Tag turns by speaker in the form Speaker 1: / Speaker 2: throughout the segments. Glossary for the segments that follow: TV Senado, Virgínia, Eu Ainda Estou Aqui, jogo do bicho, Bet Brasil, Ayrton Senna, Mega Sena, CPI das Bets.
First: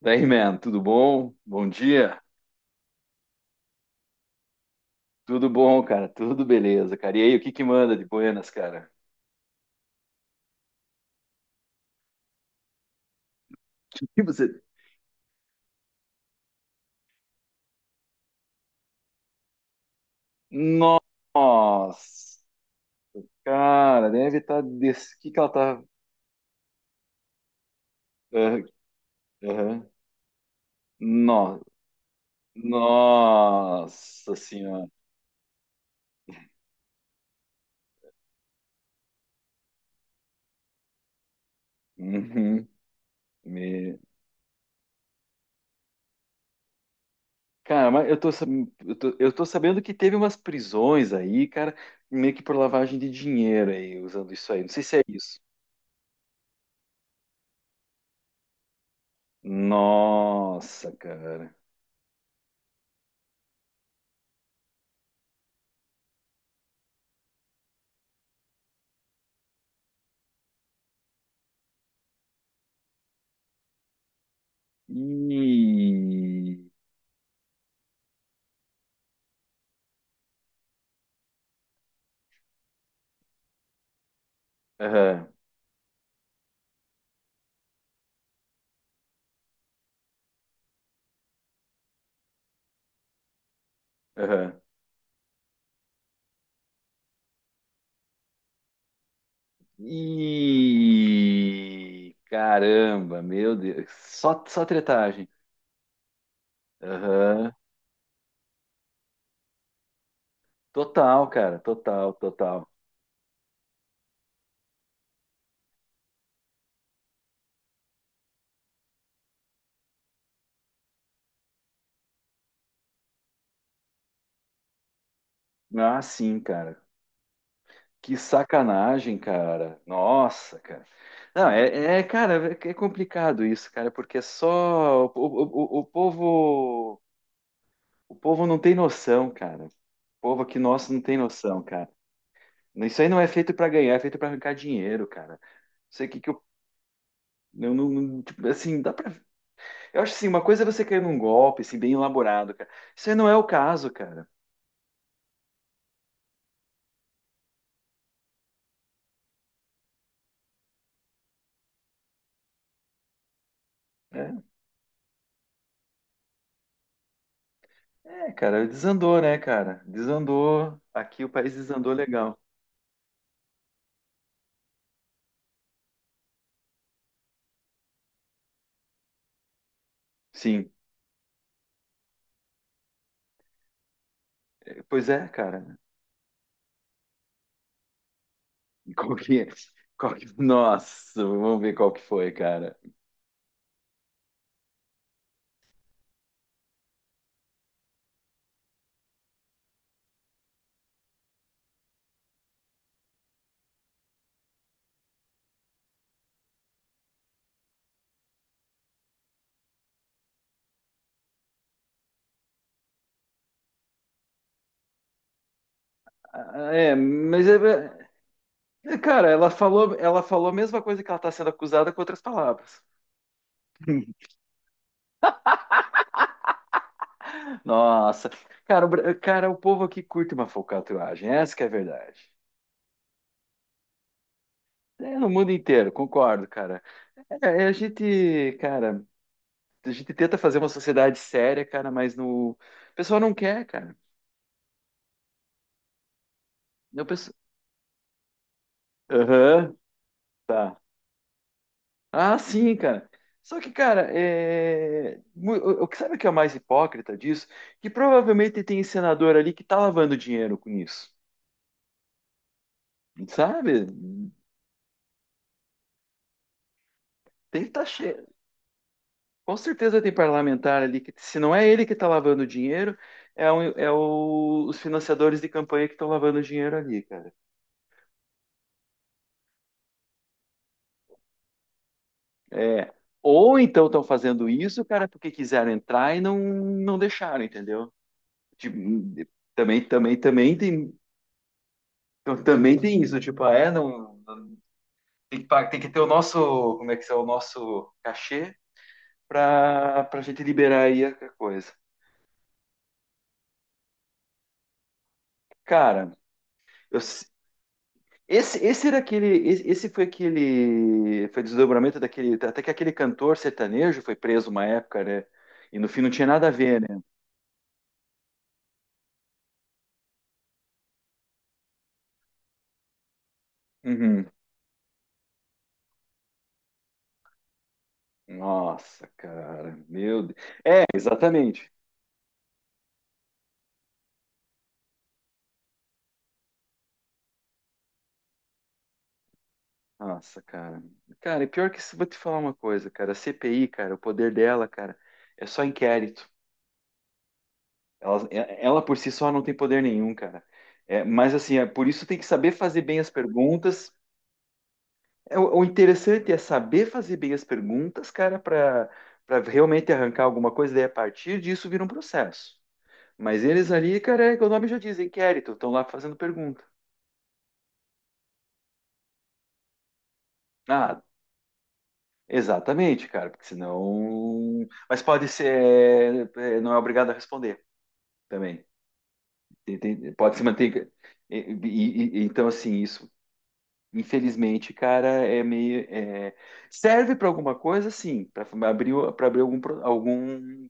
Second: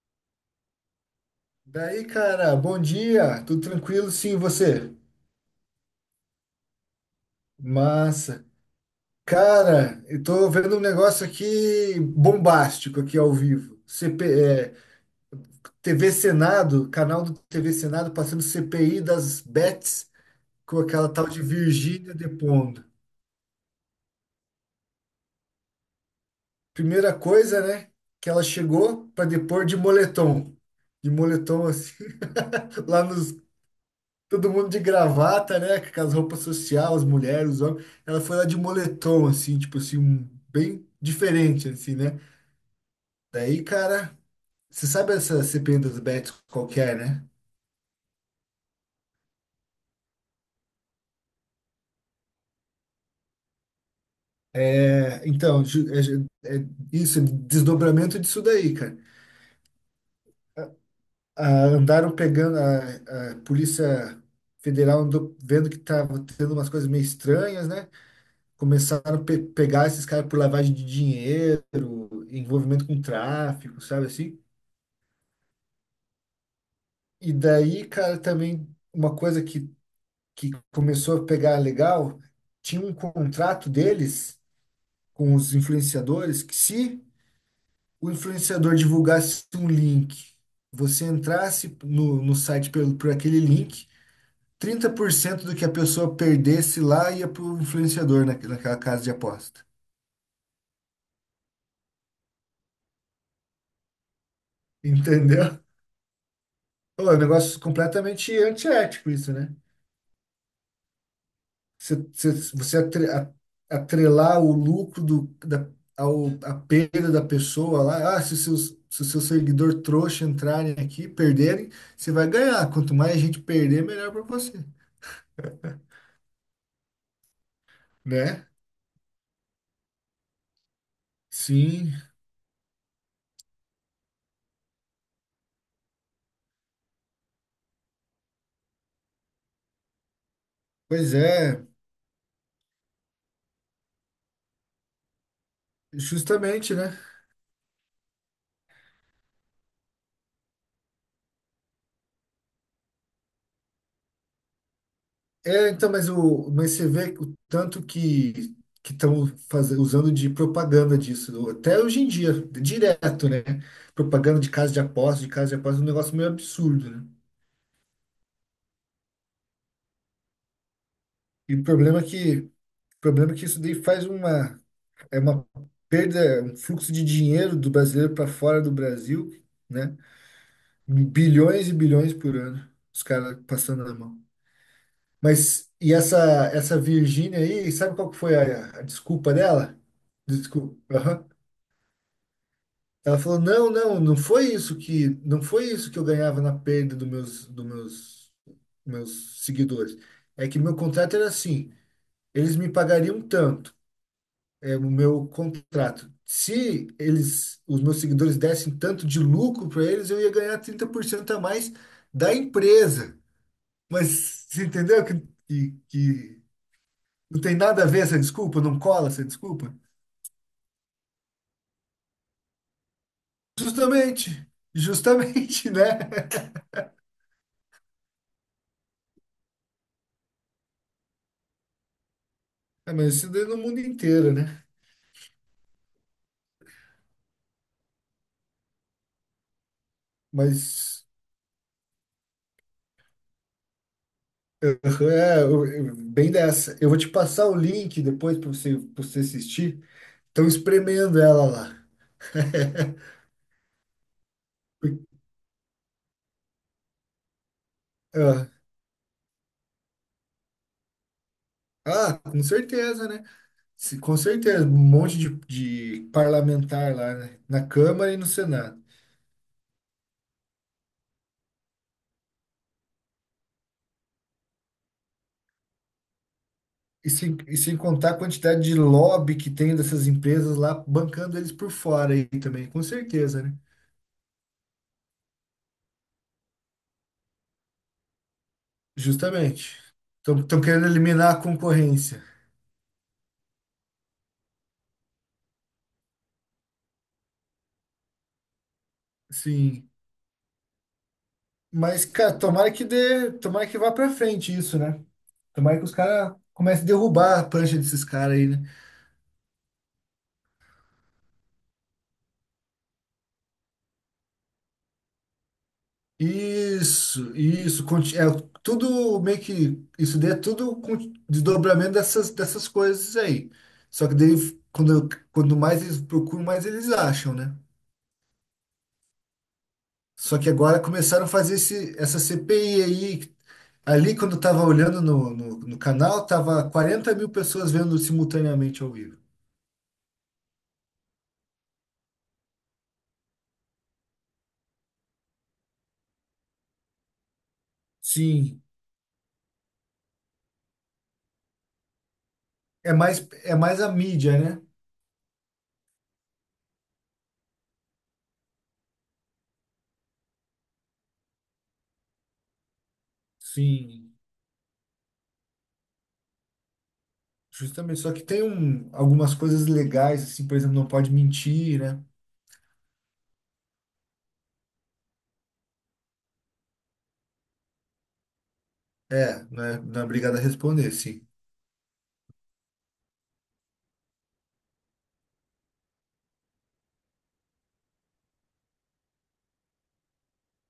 Speaker 1: Tudo bom? Bom
Speaker 2: Daí,
Speaker 1: dia.
Speaker 2: cara, bom dia, tudo tranquilo? Sim, e você?
Speaker 1: Tudo bom, cara? Tudo beleza, cara. E aí, o que que manda de
Speaker 2: Massa.
Speaker 1: Buenas, cara?
Speaker 2: Cara, eu tô vendo um negócio aqui bombástico aqui ao vivo.
Speaker 1: O que
Speaker 2: CP,
Speaker 1: você...
Speaker 2: é, TV Senado, canal do TV Senado passando CPI das bets com aquela tal de Virgínia
Speaker 1: Nossa,
Speaker 2: depondo.
Speaker 1: cara, deve estar... Des... O que que ela tá...
Speaker 2: Primeira coisa, né, que ela
Speaker 1: Aham,
Speaker 2: chegou para depor de
Speaker 1: aham.
Speaker 2: moletom. De
Speaker 1: No-
Speaker 2: moletom assim, lá no
Speaker 1: Nossa
Speaker 2: todo mundo de
Speaker 1: senhora.
Speaker 2: gravata, né? Com aquelas roupas social, as mulheres, os homens. Ela foi lá de moletom, assim, tipo assim, bem diferente, assim, né?
Speaker 1: Uhum.
Speaker 2: Daí,
Speaker 1: Me-
Speaker 2: cara, você sabe essa CPI das Bets qualquer, né?
Speaker 1: Cara, mas eu tô sabendo que teve umas prisões aí, cara, meio que por lavagem de dinheiro aí, usando isso aí. Não sei se é
Speaker 2: É,
Speaker 1: isso.
Speaker 2: então, é isso, é desdobramento disso daí, cara.
Speaker 1: Nossa, cara.
Speaker 2: Ah, andaram pegando a Polícia Federal, andou vendo que tava tendo umas coisas meio estranhas, né? Começaram a pe pegar esses caras por lavagem de dinheiro, envolvimento com tráfico, sabe assim?
Speaker 1: E.
Speaker 2: E daí, cara, também uma coisa que começou a pegar legal, tinha um contrato deles
Speaker 1: Aham,
Speaker 2: com os influenciadores que, se o influenciador divulgasse um link, você entrasse no site por aquele link,
Speaker 1: aham.
Speaker 2: 30% do que a pessoa perdesse lá ia para o influenciador naquela casa de aposta.
Speaker 1: E. Caramba, meu Deus. Só tretagem.
Speaker 2: Entendeu? Pô, é um
Speaker 1: Aham.
Speaker 2: negócio completamente antiético isso, né?
Speaker 1: Total, cara.
Speaker 2: Você,
Speaker 1: Total,
Speaker 2: você,
Speaker 1: total.
Speaker 2: você atrelar o lucro do, da, a perda da pessoa lá, ah, se o seu seguidor trouxa entrarem aqui, perderem, você vai ganhar. Quanto mais gente perder, melhor para você,
Speaker 1: Ah, sim, cara. Que
Speaker 2: né?
Speaker 1: sacanagem, cara. Nossa, cara. Não,
Speaker 2: Sim,
Speaker 1: é, é, cara, é complicado isso, cara, porque só o povo, o povo não tem noção, cara. O povo aqui nosso não
Speaker 2: pois
Speaker 1: tem noção,
Speaker 2: é,
Speaker 1: cara. Isso aí não é feito pra ganhar, é feito pra arrancar dinheiro, cara. Sei o que que eu.
Speaker 2: justamente, né?
Speaker 1: Tipo, assim, dá pra. Eu acho assim, uma coisa é você cair num golpe, assim, bem elaborado, cara. Isso aí não é o caso, cara.
Speaker 2: É, então, mas, mas você vê o tanto que estão fazendo, usando de propaganda disso, até hoje em dia, direto, né?
Speaker 1: É,
Speaker 2: Propaganda de casa de aposta, de casa de aposta, é um negócio meio absurdo, né?
Speaker 1: é, cara, desandou, né, cara? Desandou. Aqui o país
Speaker 2: E o
Speaker 1: desandou
Speaker 2: problema é
Speaker 1: legal.
Speaker 2: que O problema é que isso daí faz é uma perda, um fluxo de dinheiro do brasileiro para fora do Brasil, né?
Speaker 1: Sim.
Speaker 2: Bilhões e bilhões por ano, os caras passando na mão.
Speaker 1: Pois é,
Speaker 2: Mas,
Speaker 1: cara.
Speaker 2: e essa Virgínia aí, sabe qual que foi a
Speaker 1: E qual
Speaker 2: desculpa
Speaker 1: que, é?
Speaker 2: dela?
Speaker 1: Qual que-
Speaker 2: Desculpa.
Speaker 1: Nossa,
Speaker 2: Aham.
Speaker 1: vamos ver qual que foi, cara.
Speaker 2: Ela falou, não, não, não foi isso que eu ganhava na perda dos meus, meus seguidores. É que meu contrato era assim, eles me pagariam tanto. É, o meu contrato. Se eles, os meus seguidores dessem tanto de lucro para eles, eu ia ganhar 30% a mais da empresa. Mas você entendeu que
Speaker 1: Ah, é,
Speaker 2: não
Speaker 1: mas
Speaker 2: tem
Speaker 1: é,
Speaker 2: nada a ver essa desculpa? Não
Speaker 1: é,
Speaker 2: cola essa
Speaker 1: cara, ela
Speaker 2: desculpa?
Speaker 1: falou, ela falou a mesma coisa que ela tá sendo acusada com outras palavras.
Speaker 2: Justamente, justamente, né?
Speaker 1: Nossa, cara, o, Bra- cara, o povo aqui curte uma falcatruagem, essa que é a verdade.
Speaker 2: É, mas isso daí é no mundo inteiro, né?
Speaker 1: É, no mundo inteiro, concordo, cara. É, é, a gente, cara, a gente tenta fazer uma
Speaker 2: Mas
Speaker 1: sociedade séria, cara, mas no... o pessoal não quer, cara.
Speaker 2: é, eu- bem dessa. Eu vou
Speaker 1: O
Speaker 2: te
Speaker 1: pessoal...
Speaker 2: passar o link depois pra você
Speaker 1: Aham,
Speaker 2: assistir. Estão
Speaker 1: tá.
Speaker 2: espremendo ela lá.
Speaker 1: Ah, sim, cara. Só que, cara, é... mu- o que sabe o que é o mais hipócrita disso? Que
Speaker 2: Aham.
Speaker 1: provavelmente tem senador ali que tá lavando dinheiro com isso,
Speaker 2: Ah, com certeza, né?
Speaker 1: sabe?
Speaker 2: Com certeza, um monte de parlamentar lá, né?
Speaker 1: Tem
Speaker 2: Na
Speaker 1: que tá che...
Speaker 2: Câmara e no Senado.
Speaker 1: Com certeza tem parlamentar ali que, se não é ele que está lavando dinheiro, é, um- é o- os financiadores de campanha que estão lavando dinheiro ali,
Speaker 2: E
Speaker 1: cara.
Speaker 2: sem, e sem contar a quantidade de lobby que tem dessas empresas lá bancando eles por fora aí também, com
Speaker 1: É.
Speaker 2: certeza, né?
Speaker 1: Ou então estão fazendo isso, cara, porque quiseram entrar e não, não deixaram, entendeu? Tipo,
Speaker 2: Justamente.
Speaker 1: também
Speaker 2: Estão querendo
Speaker 1: tem,
Speaker 2: eliminar a concorrência.
Speaker 1: então, também tem isso, tipo, ah, é, não, não- tem que, pa- tem que ter o nosso, como é que é, o nosso cachê
Speaker 2: Sim.
Speaker 1: para gente liberar aí a coisa.
Speaker 2: Mas, cara, tomara que dê, tomara que vá pra frente isso, né? Tomara que os
Speaker 1: Cara,
Speaker 2: caras comecem a
Speaker 1: eu,
Speaker 2: derrubar a prancha desses caras aí, né?
Speaker 1: esse era aquele, esse foi aquele, foi desdobramento daquele, até que aquele cantor sertanejo foi preso uma época, né? E no fim não tinha nada a ver, né?
Speaker 2: Isso, é tudo meio que isso daí é tudo com desdobramento dessas coisas aí. Só que
Speaker 1: Uhum.
Speaker 2: daí quando mais eles procuram, mais eles acham, né?
Speaker 1: Nossa, cara, meu Deus.
Speaker 2: Só que agora
Speaker 1: É,
Speaker 2: começaram a fazer
Speaker 1: exatamente.
Speaker 2: essa CPI aí. Ali, quando eu tava olhando no canal, tava 40.000 pessoas vendo simultaneamente ao vivo.
Speaker 1: Nossa, cara. Cara, e pior que isso, vou te falar uma coisa, cara. A CPI, cara, o poder dela, cara, é só inquérito. Ela,
Speaker 2: Sim,
Speaker 1: ela por si só não tem poder nenhum, cara. É, mas assim, é, por isso tem que saber fazer bem as
Speaker 2: É mais a
Speaker 1: perguntas.
Speaker 2: mídia, né?
Speaker 1: É, o interessante é saber fazer bem as perguntas, cara, para realmente arrancar alguma coisa, daí a partir disso vira um processo. Mas eles ali,
Speaker 2: Sim.
Speaker 1: cara, é que o nome já diz, inquérito, estão lá fazendo pergunta.
Speaker 2: Justamente. Só que tem algumas coisas legais, assim, por exemplo, não
Speaker 1: Ah,
Speaker 2: pode mentir, né?
Speaker 1: exatamente, cara, porque senão. Mas pode ser. É, é, não é obrigado a responder também.
Speaker 2: É,
Speaker 1: Tem-
Speaker 2: né, não é
Speaker 1: tem- pode
Speaker 2: obrigado a
Speaker 1: se manter.
Speaker 2: responder, sim.
Speaker 1: E- e- então, assim, isso, infelizmente, cara, é meio. É- serve para alguma coisa, sim, para abrir algum, pro- algum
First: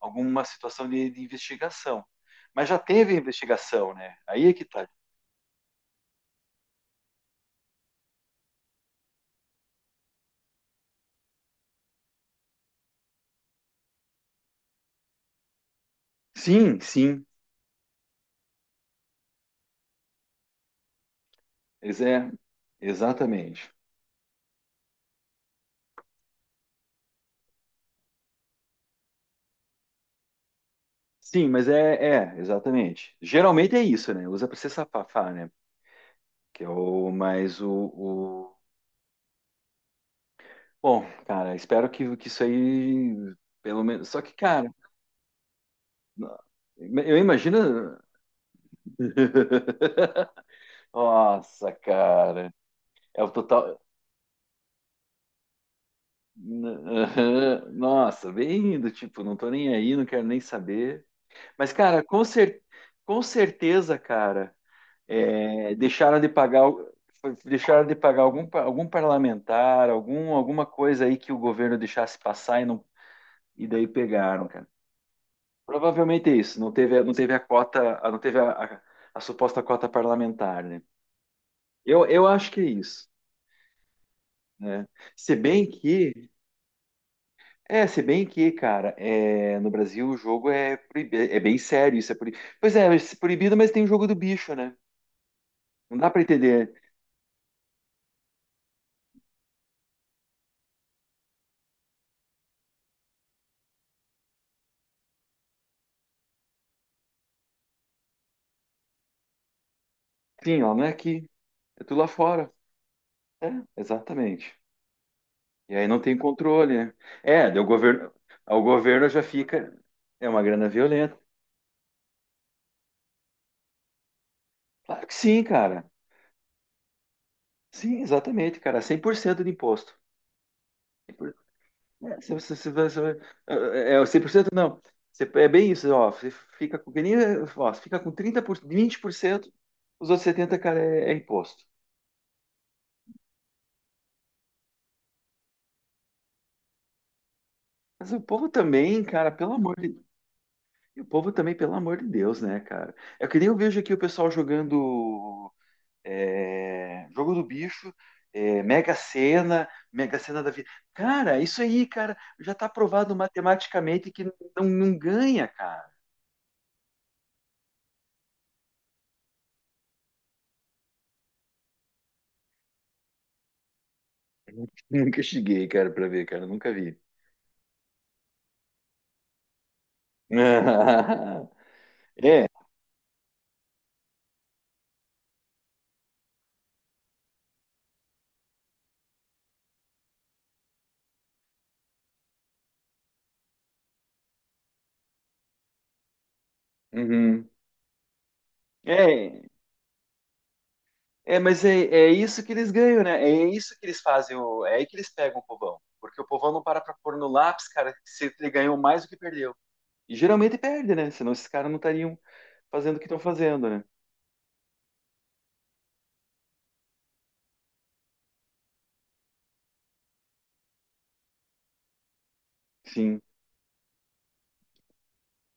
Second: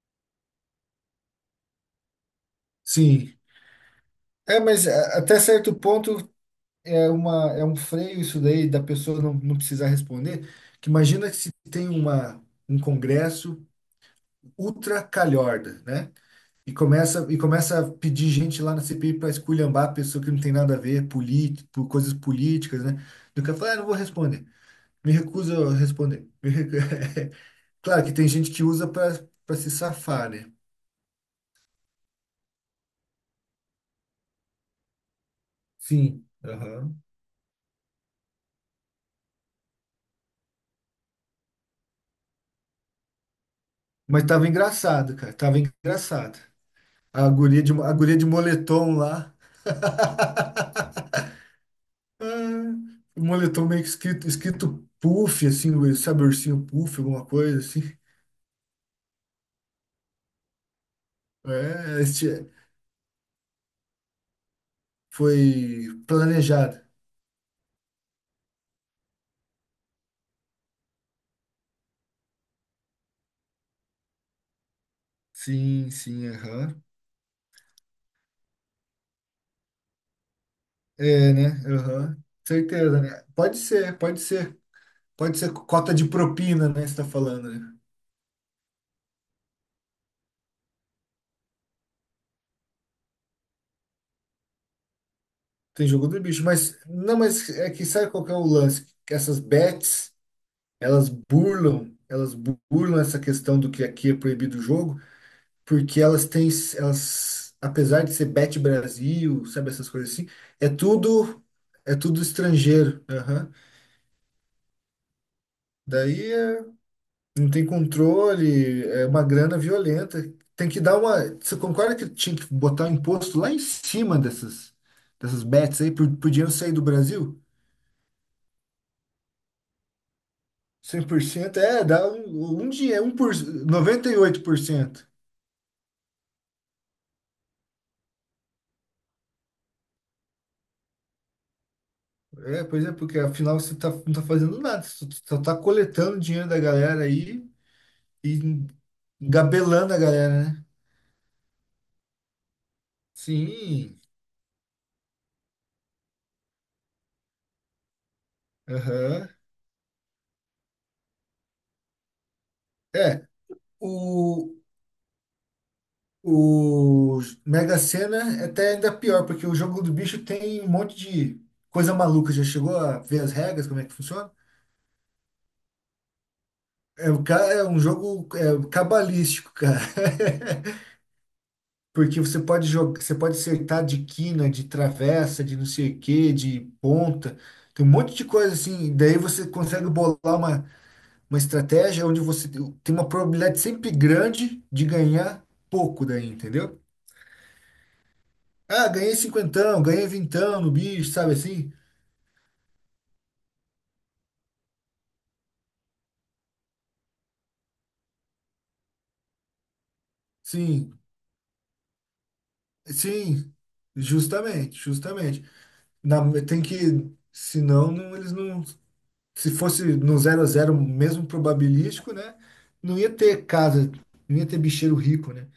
Speaker 1: alguma situação de investigação. Mas já teve
Speaker 2: Sim,
Speaker 1: investigação, né? Aí é
Speaker 2: é,
Speaker 1: que tá.
Speaker 2: mas até certo ponto é é um freio isso daí da pessoa não precisar responder. Que imagina que se tem um congresso ultra calhorda, né?
Speaker 1: Sim.
Speaker 2: E começa a pedir gente lá na CPI para esculhambar a pessoa que não tem nada a ver, por
Speaker 1: Ex-
Speaker 2: coisas
Speaker 1: é,
Speaker 2: políticas, né? Do que
Speaker 1: exatamente.
Speaker 2: falar, ah, não vou responder. Me recuso a responder. Claro que tem gente que usa para se safar, né?
Speaker 1: Sim, mas é, é, exatamente. Geralmente é isso, né? Usa para se safar, né?
Speaker 2: Sim.
Speaker 1: Que é o mais o- Bom, cara, espero que isso aí, pelo menos. Só
Speaker 2: Mas
Speaker 1: que,
Speaker 2: tava
Speaker 1: cara,
Speaker 2: engraçado, cara. Tava engraçado.
Speaker 1: eu
Speaker 2: A
Speaker 1: imagino.
Speaker 2: guria de moletom lá.
Speaker 1: Nossa, cara.
Speaker 2: Ah, o
Speaker 1: É o
Speaker 2: moletom
Speaker 1: total.
Speaker 2: meio que escrito puff, assim, sabe, ursinho puff, alguma coisa assim.
Speaker 1: Nossa, bem do tipo, não tô nem aí, não quero nem saber. Mas,
Speaker 2: É,
Speaker 1: cara, com,
Speaker 2: este
Speaker 1: cer com certeza, cara, é,
Speaker 2: foi
Speaker 1: deixaram de pagar,
Speaker 2: planejado.
Speaker 1: o- foi- deixaram de pagar algum, pa- algum parlamentar, algum, alguma coisa aí que o governo deixasse passar e, não, e daí pegaram, cara.
Speaker 2: Sim, sim,
Speaker 1: Provavelmente é isso. Não
Speaker 2: aham.
Speaker 1: teve, não teve a cota, a- não teve a suposta cota parlamentar, né?
Speaker 2: É, né?
Speaker 1: Eu,
Speaker 2: Aham.
Speaker 1: eu acho que é
Speaker 2: Certeza,
Speaker 1: isso,
Speaker 2: né? Pode ser, pode ser.
Speaker 1: né? Se
Speaker 2: Pode ser
Speaker 1: bem
Speaker 2: cota de
Speaker 1: que,
Speaker 2: propina, né? Você tá falando, né?
Speaker 1: é, se bem que, cara, é, no Brasil o jogo é, proibi- é bem sério, isso é proibido. Pois é, é proibido, mas tem o jogo do bicho, né?
Speaker 2: Tem
Speaker 1: Não
Speaker 2: jogo
Speaker 1: dá
Speaker 2: do
Speaker 1: para
Speaker 2: bicho,
Speaker 1: entender.
Speaker 2: mas não, mas é que sabe qual que é o lance? Que essas bets. Elas burlam essa questão do que aqui é proibido o jogo, porque elas, apesar de ser Bet Brasil, sabe essas coisas assim,
Speaker 1: Sim,
Speaker 2: é
Speaker 1: ela não é aqui.
Speaker 2: tudo,
Speaker 1: É
Speaker 2: é
Speaker 1: tudo lá
Speaker 2: tudo
Speaker 1: fora.
Speaker 2: estrangeiro.
Speaker 1: É,
Speaker 2: Aham.
Speaker 1: exatamente. E aí não tem
Speaker 2: Daí
Speaker 1: controle, né? É,
Speaker 2: não
Speaker 1: daí
Speaker 2: tem
Speaker 1: o
Speaker 2: controle, é
Speaker 1: governo já
Speaker 2: uma grana
Speaker 1: fica.
Speaker 2: violenta.
Speaker 1: É uma grana
Speaker 2: Tem que dar uma.
Speaker 1: violenta.
Speaker 2: Você concorda que tinha que botar um imposto lá em cima
Speaker 1: Claro que sim,
Speaker 2: dessas bets aí,
Speaker 1: cara.
Speaker 2: por dinheiro sair do Brasil?
Speaker 1: Sim, exatamente, cara. É 100% de imposto.
Speaker 2: 100%, dá
Speaker 1: É, se você-
Speaker 2: um, um
Speaker 1: se
Speaker 2: dia, um
Speaker 1: você-
Speaker 2: por,
Speaker 1: é, é,
Speaker 2: noventa e oito
Speaker 1: 100%
Speaker 2: por
Speaker 1: não.
Speaker 2: cento.
Speaker 1: Você- É bem isso, ó. Você fica com, que nem- ó, você fica com trinta por cento vinte por cento, os outros 70, cara, é, é imposto.
Speaker 2: É, pois é, porque afinal você tá, não tá fazendo nada, você só tá coletando dinheiro da galera aí
Speaker 1: Mas o
Speaker 2: e
Speaker 1: povo também, cara, pelo amor
Speaker 2: engabelando
Speaker 1: de
Speaker 2: a galera, né?
Speaker 1: E o povo também, pelo amor de Deus, né, cara? É que nem eu vejo aqui o
Speaker 2: Sim,
Speaker 1: pessoal jogando é, jogo do bicho, é, Mega
Speaker 2: aham.
Speaker 1: Sena, Mega Sena da vida. Cara, isso aí, cara, já tá provado
Speaker 2: É,
Speaker 1: matematicamente que
Speaker 2: o,
Speaker 1: não, não ganha, cara.
Speaker 2: o Mega Sena é até ainda pior, porque o jogo do bicho tem um monte de coisa maluca. Já chegou a ver as regras, como é que funciona?
Speaker 1: Nunca cheguei, cara, pra ver, cara, nunca vi.
Speaker 2: É, é um jogo, cabalístico, cara. Porque você
Speaker 1: É,
Speaker 2: pode jogar, você pode acertar de quina, de travessa, de não sei o quê, de ponta. Tem um monte de coisa assim. Daí você consegue bolar uma estratégia onde você tem uma probabilidade sempre grande de ganhar pouco daí, entendeu?
Speaker 1: uhum.
Speaker 2: Ah, ganhei
Speaker 1: É,
Speaker 2: cinquentão, ganhei vintão no bicho, sabe
Speaker 1: é, mas
Speaker 2: assim?
Speaker 1: é, é isso que eles ganham, né? É isso que eles fazem, o- é aí que eles pegam o povão. Porque o povão não para pra pôr no lápis, cara, se ele ganhou mais do que perdeu. E geralmente perde,
Speaker 2: Sim,
Speaker 1: né? Senão esses caras não estariam fazendo o que estão
Speaker 2: sim,
Speaker 1: fazendo, né?
Speaker 2: justamente, justamente. Na- Tem que, senão não, eles não. Se fosse no zero a zero mesmo probabilístico, né? Não ia
Speaker 1: Sim.
Speaker 2: ter casa, não ia ter bicheiro rico, né?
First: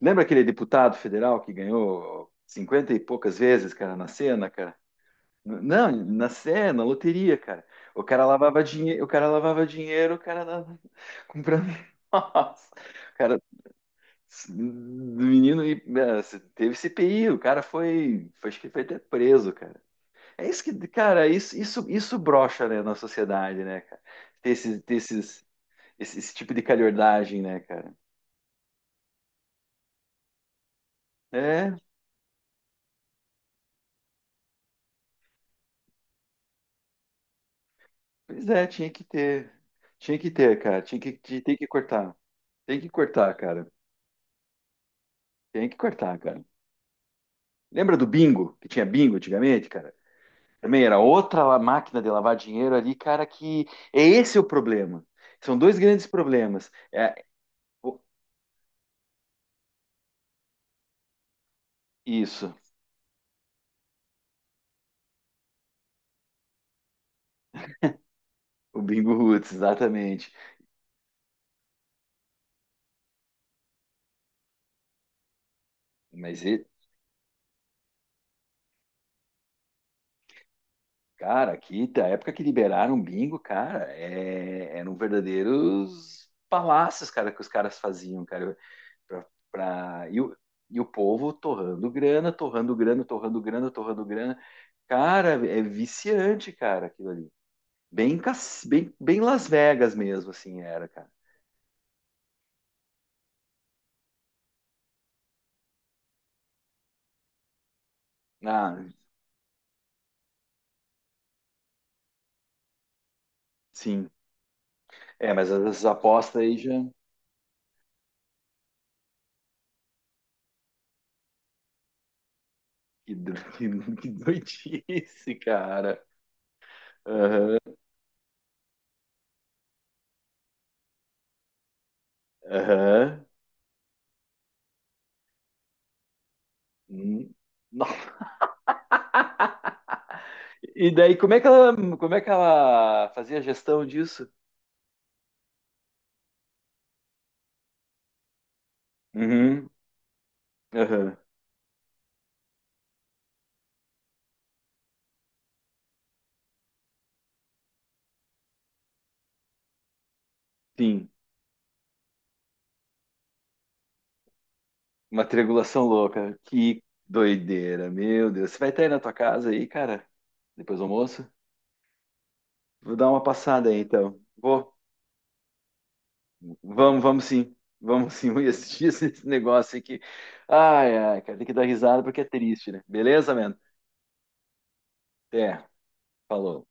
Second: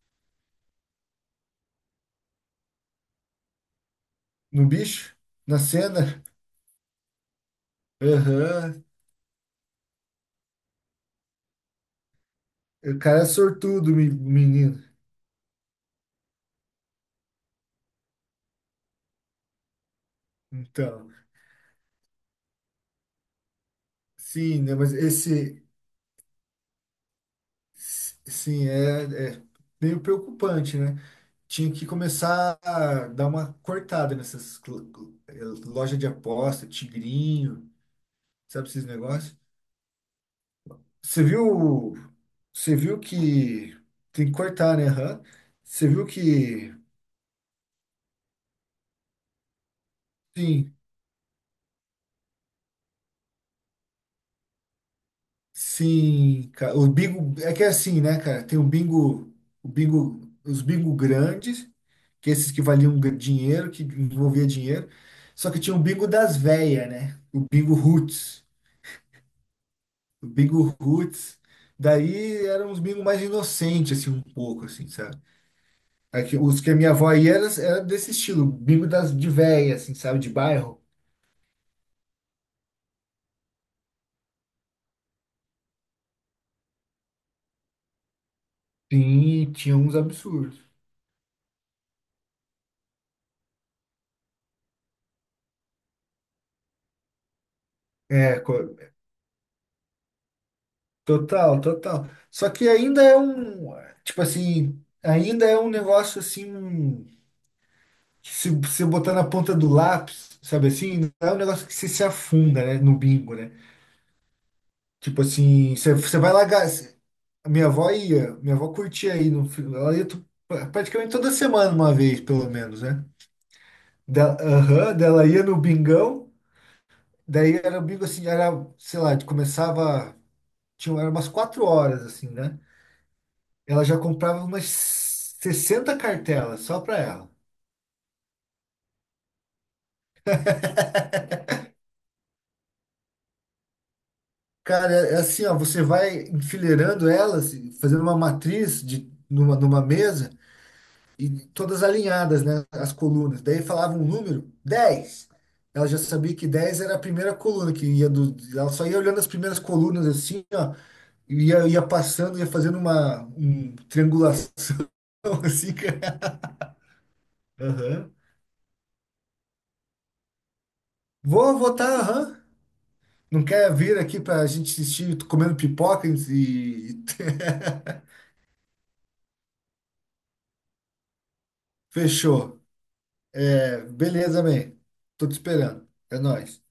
Speaker 1: Lembra aquele deputado federal que ganhou 50 e poucas vezes, cara, na cena,
Speaker 2: No
Speaker 1: cara?
Speaker 2: bicho, na
Speaker 1: Não,
Speaker 2: cena,
Speaker 1: na cena, na loteria, cara.
Speaker 2: aham,
Speaker 1: O cara dava- comprando. Nossa,
Speaker 2: o
Speaker 1: o
Speaker 2: cara é
Speaker 1: cara,
Speaker 2: sortudo,
Speaker 1: do
Speaker 2: menino.
Speaker 1: menino e- eh, teve CPI, o cara foi, foi, acho que foi até preso, cara. É isso que,
Speaker 2: Então,
Speaker 1: cara, isso brocha, né, na sociedade, né, cara? Ter
Speaker 2: sim, né?
Speaker 1: esses,
Speaker 2: Mas
Speaker 1: ter esses,
Speaker 2: esse,
Speaker 1: Esse, esse tipo de calhordagem, né, cara?
Speaker 2: sim, é meio preocupante, né? Tinha
Speaker 1: É,
Speaker 2: que começar a dar uma cortada nessas loja de aposta, tigrinho,
Speaker 1: pois é,
Speaker 2: sabe esses
Speaker 1: tinha que
Speaker 2: negócios?
Speaker 1: ter. Tinha que ter, cara. Tinha que,
Speaker 2: Você
Speaker 1: ti- tem que
Speaker 2: viu,
Speaker 1: cortar.
Speaker 2: você
Speaker 1: Tem que
Speaker 2: viu
Speaker 1: cortar, cara.
Speaker 2: que tem que cortar, né? Aham.
Speaker 1: Tem que
Speaker 2: Você viu
Speaker 1: cortar, cara.
Speaker 2: que
Speaker 1: Lembra do bingo? Que tinha bingo antigamente, cara?
Speaker 2: sim,
Speaker 1: Também era outra la- máquina de lavar dinheiro ali, cara, que é esse o problema. São dois grandes
Speaker 2: sim,
Speaker 1: problemas.
Speaker 2: cara, o
Speaker 1: É,
Speaker 2: bingo é que é
Speaker 1: o-
Speaker 2: assim, né, cara? Tem o bingo, os bingo grandes, que é esses
Speaker 1: isso,
Speaker 2: que valiam dinheiro, que envolvia dinheiro. Só que tinha o bingo das véias, né? O bingo roots,
Speaker 1: o bingo roots,
Speaker 2: o
Speaker 1: exatamente.
Speaker 2: bingo roots. Daí eram uns bingo mais inocentes, assim, um pouco, assim, sabe? Aqui,
Speaker 1: Mas,
Speaker 2: os
Speaker 1: e-
Speaker 2: que a minha avó ia era, desse estilo, bingo das de véia, assim, sabe, de bairro.
Speaker 1: cara, aqui, da época que liberaram o bingo, cara, é, eram verdadeiros palácios, cara, que os caras faziam, cara. Pra,
Speaker 2: Sim, tinha uns
Speaker 1: pra- e, o,
Speaker 2: absurdos.
Speaker 1: e o povo torrando grana. Cara, é viciante, cara, aquilo ali. Bem,
Speaker 2: É,
Speaker 1: cas- bem, bem Las Vegas mesmo, assim, era, cara.
Speaker 2: total, total. Só que ainda é um, tipo assim, ainda é um negócio assim, que se
Speaker 1: Ah,
Speaker 2: você botar na ponta do lápis, sabe assim, não é um negócio que você se afunda, né, no bingo, né?
Speaker 1: sim.
Speaker 2: Tipo
Speaker 1: É, mas
Speaker 2: assim,
Speaker 1: essas
Speaker 2: você vai
Speaker 1: apostas
Speaker 2: lá,
Speaker 1: aí já.
Speaker 2: a minha avó ia, minha avó curtia aí, no, fi- ela ia praticamente toda semana, uma vez, pelo menos, né?
Speaker 1: Que, do- que
Speaker 2: Dela, aham, dela
Speaker 1: doidice,
Speaker 2: ia no
Speaker 1: cara.
Speaker 2: bingão, daí era o bingo assim, era, sei lá, começava. Eram umas 4 horas, assim, né?
Speaker 1: Aham.
Speaker 2: Ela já comprava umas 60 cartelas só para ela.
Speaker 1: Hum. Nó. E daí, como é que ela fazia a gestão disso?
Speaker 2: Cara, é assim, ó, você vai enfileirando elas, fazendo uma matriz
Speaker 1: Uhum.
Speaker 2: numa mesa,
Speaker 1: Aham.
Speaker 2: e todas alinhadas, né, as colunas. Daí falava um número, 10. Ela já sabia que 10 era a primeira coluna, que ela só ia olhando as primeiras colunas assim, ó,
Speaker 1: Sim.
Speaker 2: e ia passando, ia fazendo uma triangulação
Speaker 1: Uma
Speaker 2: assim,
Speaker 1: triangulação
Speaker 2: cara.
Speaker 1: louca. Que doideira,
Speaker 2: Aham.
Speaker 1: meu Deus. Você vai estar aí na tua casa aí, cara? Depois do almoço?
Speaker 2: Vou votar, aham.
Speaker 1: Vou dar uma
Speaker 2: Não
Speaker 1: passada
Speaker 2: quer
Speaker 1: aí,
Speaker 2: vir aqui
Speaker 1: então.
Speaker 2: pra gente
Speaker 1: Vou.
Speaker 2: assistir comendo pipoca
Speaker 1: Vamos,
Speaker 2: e-
Speaker 1: vamos sim. Vamos sim. Vamos assistir esse negócio aqui. Ai, ai, cara, tem que dar risada porque é
Speaker 2: Fechou.
Speaker 1: triste, né? Beleza, mano?
Speaker 2: É, beleza, man. Tô te
Speaker 1: Até.
Speaker 2: esperando. É nóis.
Speaker 1: Falou.